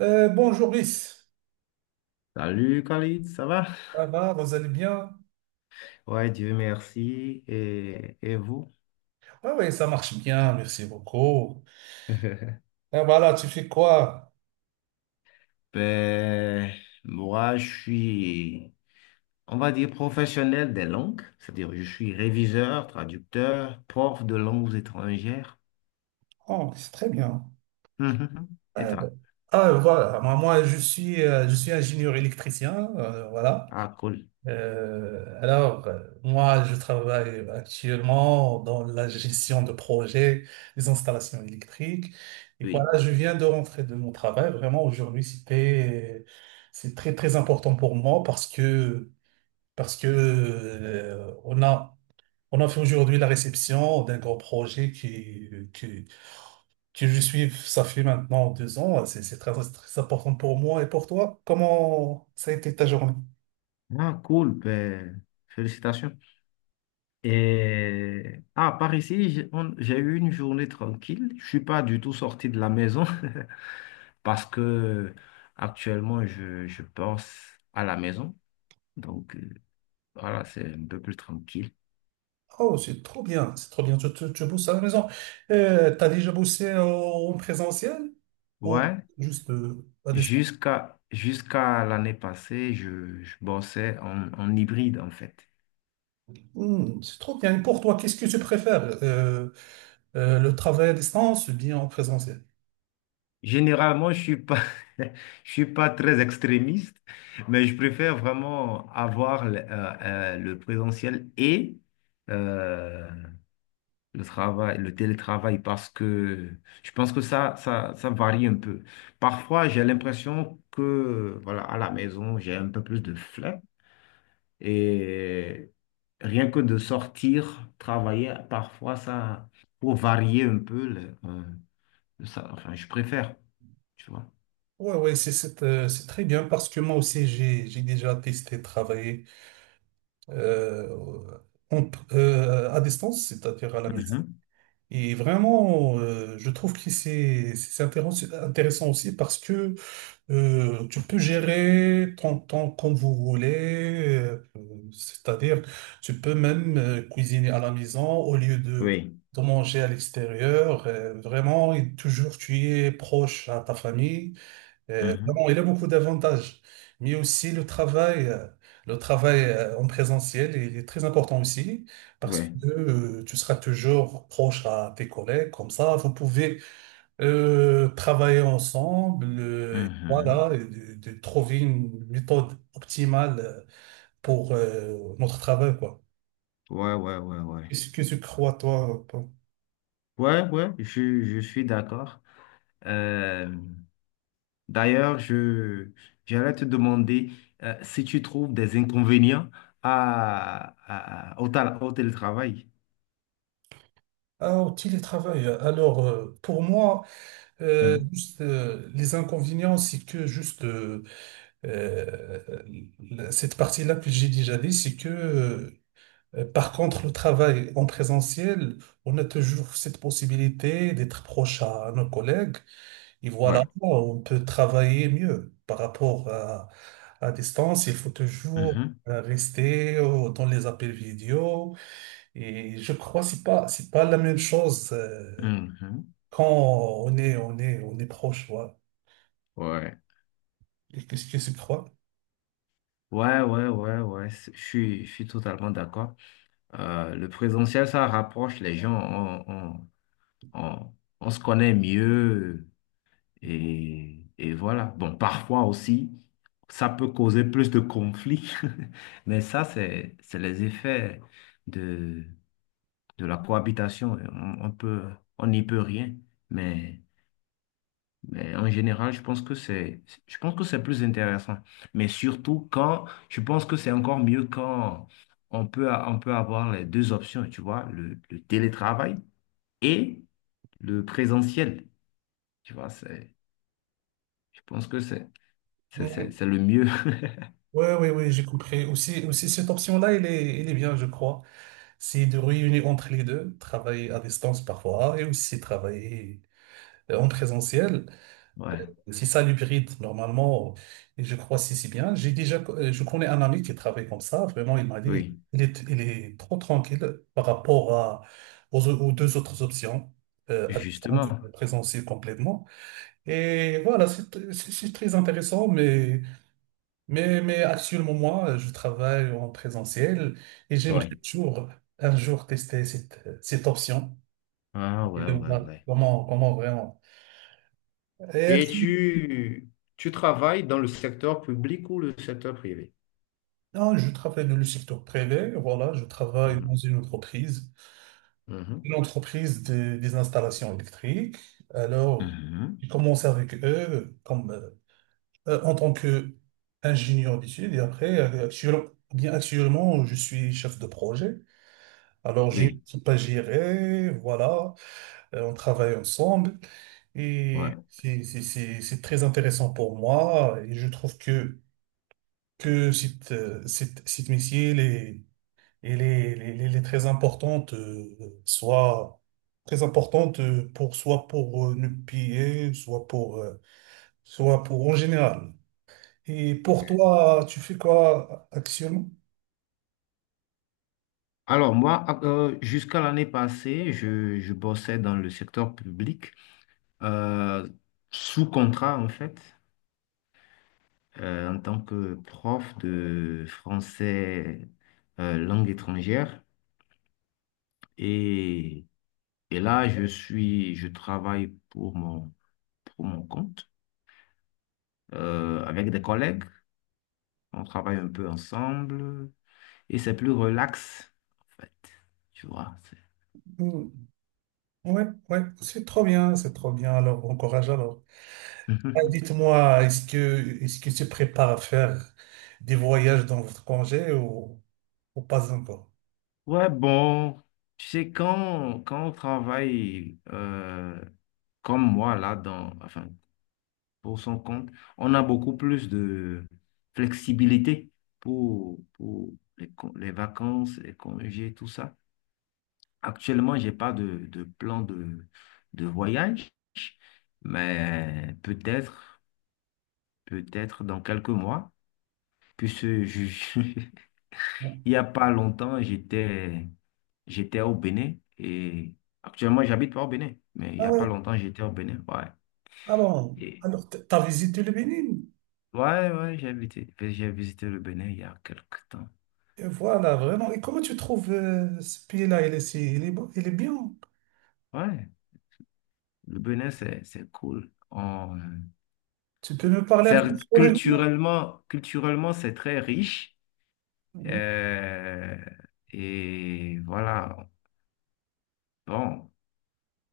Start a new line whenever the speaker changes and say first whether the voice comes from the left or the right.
right: Bonjour Brice,
left: Salut Khalid, ça va?
right: ça va, vous allez bien?
left: Ouais, Dieu merci. Et vous?
right: Ah oui, ça marche bien, merci beaucoup. Et voilà, tu fais quoi?
left: Ben, moi, je suis on va dire, professionnel des langues, c'est-à-dire je suis réviseur, traducteur, prof de langues étrangères.
right: Oh, c'est très bien.
left: Mhm. Et
right: Euh,
left: toi?
right: Voilà, moi, je suis ingénieur électricien, voilà.
left: Ah, cool.
right: Moi, je travaille actuellement dans la gestion de projets, des installations électriques. Et
left: Oui.
right: voilà, je viens de rentrer de mon travail. Vraiment, aujourd'hui, c'est très, très important pour moi parce que, on a fait aujourd'hui la réception d'un grand projet qui que je suis, ça fait maintenant 2 ans. C'est très très important pour moi et pour toi. Comment ça a été ta journée?
left: Ah, cool. Ben, félicitations. Et, ah, par ici, j'ai eu une journée tranquille. Je suis pas du tout sorti de la maison. Parce que actuellement, je pense à la maison. Donc, voilà, c'est un peu plus tranquille.
right: Oh, c'est trop bien, c'est trop bien. Tu bosses à la maison. T'as déjà bossé en présentiel ou
left: Ouais,
right: juste à distance?
left: jusqu'à l'année passée, je bossais en, en hybride, en fait.
right: Hmm, c'est trop bien. Et pour toi, qu'est-ce que tu préfères? Le travail à distance ou bien en présentiel?
left: Généralement, je suis pas, je suis pas très extrémiste, mais je préfère vraiment avoir le présentiel et euh, le travail, le télétravail, parce que je pense que ça varie un peu. Parfois, j'ai l'impression que, voilà, à la maison, j'ai un peu plus de flemme et rien que de sortir, travailler, parfois, ça, pour varier un peu, enfin, je préfère, tu vois.
right: Ouais, ouais, c'est très bien parce que moi aussi j'ai déjà testé travailler euh, à distance, c'est-à-dire à la maison.
left: Mhm.
right: Et vraiment, je trouve que c'est intéressant, intéressant aussi parce que tu peux gérer ton temps comme vous voulez, c'est-à-dire tu peux même cuisiner à la maison au lieu de
left: Oui.
right: manger à l'extérieur. Vraiment, et toujours tu es proche à ta famille.
left: Mhm.
right: Vraiment, il a beaucoup d'avantages, mais aussi le travail en présentiel il est très important aussi parce
left: Ouais.
right: que tu seras toujours proche à tes collègues, comme ça vous pouvez travailler ensemble, et
left: Mhm.
right: voilà, et de trouver une méthode optimale pour notre travail, quoi.
left: Ouais, ouais, ouais, ouais.
right: Qu'est-ce que tu crois, toi? Paul.
left: Ouais, ouais, je suis d'accord. Euh, D'ailleurs, j'allais te demander si tu trouves des inconvénients à, au télétravail.
right: Ah, au télétravail. Alors, pour moi,
left: Mhm.
right: juste, les inconvénients, c'est que juste Euh, la- cette partie-là que j'ai déjà dit, c'est que par contre, le travail en présentiel, on a toujours cette possibilité d'être proche à nos collègues et voilà,
left: Ouais,
right: on peut travailler mieux par rapport à distance. Il faut toujours
left: Mhm,
right: rester dans les appels vidéo et je crois que c'est pas la même chose
left: mhm.
right: quand on est proche. Ouais.
left: Ouais.
right: Qu'est-ce que c'est que trois?
left: Ouais, ouais, ouais, ouais, je suis totalement d'accord. Le présentiel, ça rapproche les gens, on, on se connaît mieux et voilà. Bon, parfois aussi, ça peut causer plus de conflits, mais ça, c'est les effets de la cohabitation, on peut, on n'y peut rien, mais, mais en général, je pense que c'est plus intéressant. Mais surtout quand, je pense que c'est encore mieux quand on peut, on peut avoir les deux options, tu vois, le télétravail et le présentiel, tu vois, c'est, je pense que
right: Oui,
left: c'est le mieux.
right: oui, oui, j'ai compris. Aussi, aussi cette option-là, elle est bien, je crois. C'est de réunir entre les deux, travailler à distance parfois et aussi travailler en présentiel.
left: Ouais,
right: C'est ça l'hybride, normalement. Et je crois si, si bien. J'ai déjà, je connais un ami qui travaille comme ça. Vraiment, il m'a dit,
left: oui,
right: il est trop tranquille par rapport à, aux deux autres options, à distance,
left: justement.
right: en présentiel complètement. Et voilà, c'est très intéressant, mais actuellement, moi, je travaille en présentiel et j'aimerais
left: Ouais.
right: toujours, un jour, tester cette option
left: Ah
right: et
left: ouais,
right: de
left: ouais,
right: voir
left: ouais.
right: comment vraiment.
left: Et tu travailles dans le secteur public ou le secteur privé?
right: Non, je travaille dans le secteur privé, voilà, je travaille dans
left: Mhm. Mhm,
right: une entreprise des installations électriques. Alors,
left: mhm.
right: j'ai commencé avec eux en tant qu'ingénieur d'études et après, actuellement, je suis chef de projet. Alors, j'ai une
left: Oui,
right: équipe à gérer, voilà, on travaille ensemble
left: ouais.
right: et c'est très intéressant pour moi et je trouve que, que cette métier, elle est très importante, soit très importante pour soit pour nous piller, soit pour en général. Et pour toi, tu fais quoi actuellement?
left: Alors moi, jusqu'à l'année passée, je bossais dans le secteur public, euh, sous contrat en fait, en tant que prof de français langue étrangère. Et, et là, je travaille pour mon compte, avec des collègues. On travaille un peu ensemble et c'est plus relax en fait. Tu vois,
right: Mm. Ouais, ouais, c'est trop bien, c'est trop bien. Alors, bon courage alors.
left: c'est...
right: Ah, dites-moi, est-ce que tu prépares à faire des voyages dans votre congé ou pas encore?
left: Ouais, bon, tu sais, quand on travaille comme moi, là, dans, enfin, pour son compte, on a beaucoup plus de flexibilité pour les, les vacances, les congés, tout ça. Actuellement, j'ai pas de, de plan de voyage, mais peut-être, peut-être dans quelques mois, puisse juger.
right: Bon.
left: Il y a pas longtemps, j'étais au Bénin et actuellement, j'habite pas au Bénin, mais il y
right: Ah
left: a pas
right: ouais,
left: longtemps, j'étais au Bénin. Ouais.
right: ah bon.
left: Et-
right: Alors, t'as visité le Bénin?
left: ouais, ouais, j'ai visité le Bénin il y a quelques temps.
right: Et voilà, vraiment. Et comment tu trouves ce pays-là? Il est, si- il est, bon- Il est bien.
left: Ouais, le Bénin, c'est cool.
right: Tu peux me parler un peu sur le...
left: Culturellement, c'est très riche.
right: Mhm.
left: Euh, et voilà. Bon,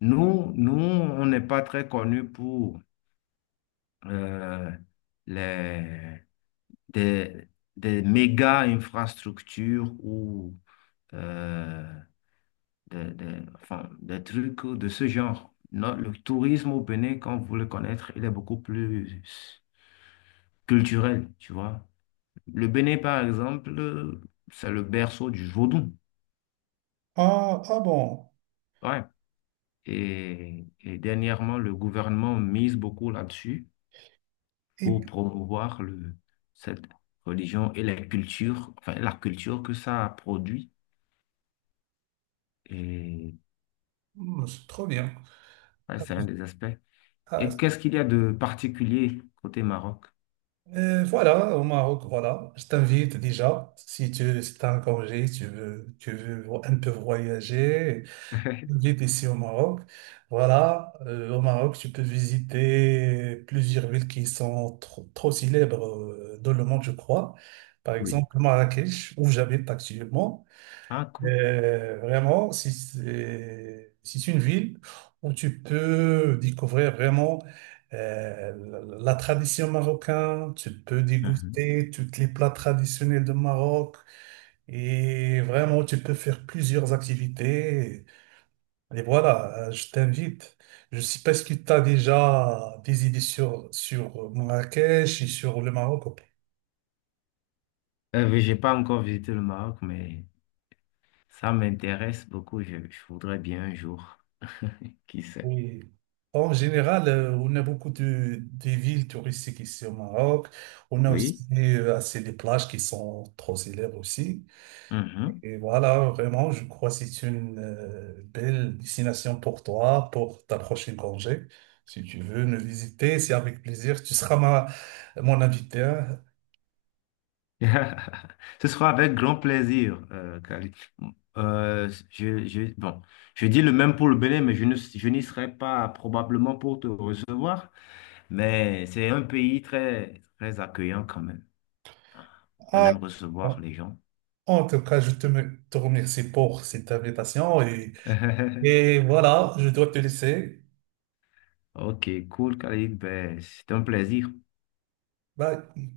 left: on n'est pas très connus pour euh, les des, des méga infrastructures ou euh, enfin, des trucs de ce genre. Non, le tourisme au Bénin, quand vous le connaître, il est beaucoup plus culturel, tu vois. Le Bénin, par exemple, c'est le berceau du vaudou.
right: Ah, ah bon.
left: Ouais. Et dernièrement, le gouvernement mise beaucoup là-dessus
right: Et,
left: pour
right: puis,
left: promouvoir cette religion et la culture, enfin la culture que ça a produit. Et
right: hmm, c'est trop bien.
left: ouais, c'est un des aspects. Et
right: Ah,
left: qu'est-ce qu'il y a de particulier côté Maroc?
right: voilà, au Maroc, voilà. Je t'invite déjà. Si tu as un congé, si tu veux, un peu voyager. J'habite ici au Maroc. Voilà, au Maroc, tu peux visiter plusieurs villes qui sont trop, trop célèbres dans le monde, je crois. Par
left: Oui.
right: exemple, Marrakech, où j'habite actuellement.
left: Ah, cool.
right: Vraiment, si c'est une ville où tu peux découvrir vraiment euh, la tradition marocaine, tu peux
left: Mhm.
right: déguster tous les plats traditionnels de Maroc. Et vraiment, tu peux faire plusieurs activités. Et voilà, je t'invite. Je sais pas si tu as déjà des idées sur Marrakech et sur le Maroc.
left: Mais j'ai pas encore visité le Maroc, mais ça m'intéresse beaucoup. Je voudrais bien un jour. Qui sait?
right: Oui. En général, on a beaucoup de, des villes touristiques ici au Maroc. On a
left: Oui.
right: aussi assez des plages qui sont trop célèbres aussi.
left: Mhm.
right: Et voilà, vraiment, je crois que c'est une belle destination pour toi, pour ta prochaine congé. Si tu veux nous visiter, c'est avec plaisir. Tu seras ma, mon invité, hein.
left: Ce sera avec grand plaisir, Khalid. Bon, je dis le même pour le Bénin, mais je n'y serai pas probablement pour te recevoir. Mais c'est un pays très, très accueillant quand même. On aime
right: Ah,
left: recevoir les gens.
right: en tout cas, te remercie pour cette invitation et voilà, je dois te laisser.
left: Ok, cool, Khalid. Ben, c'était un plaisir.
right: Bye.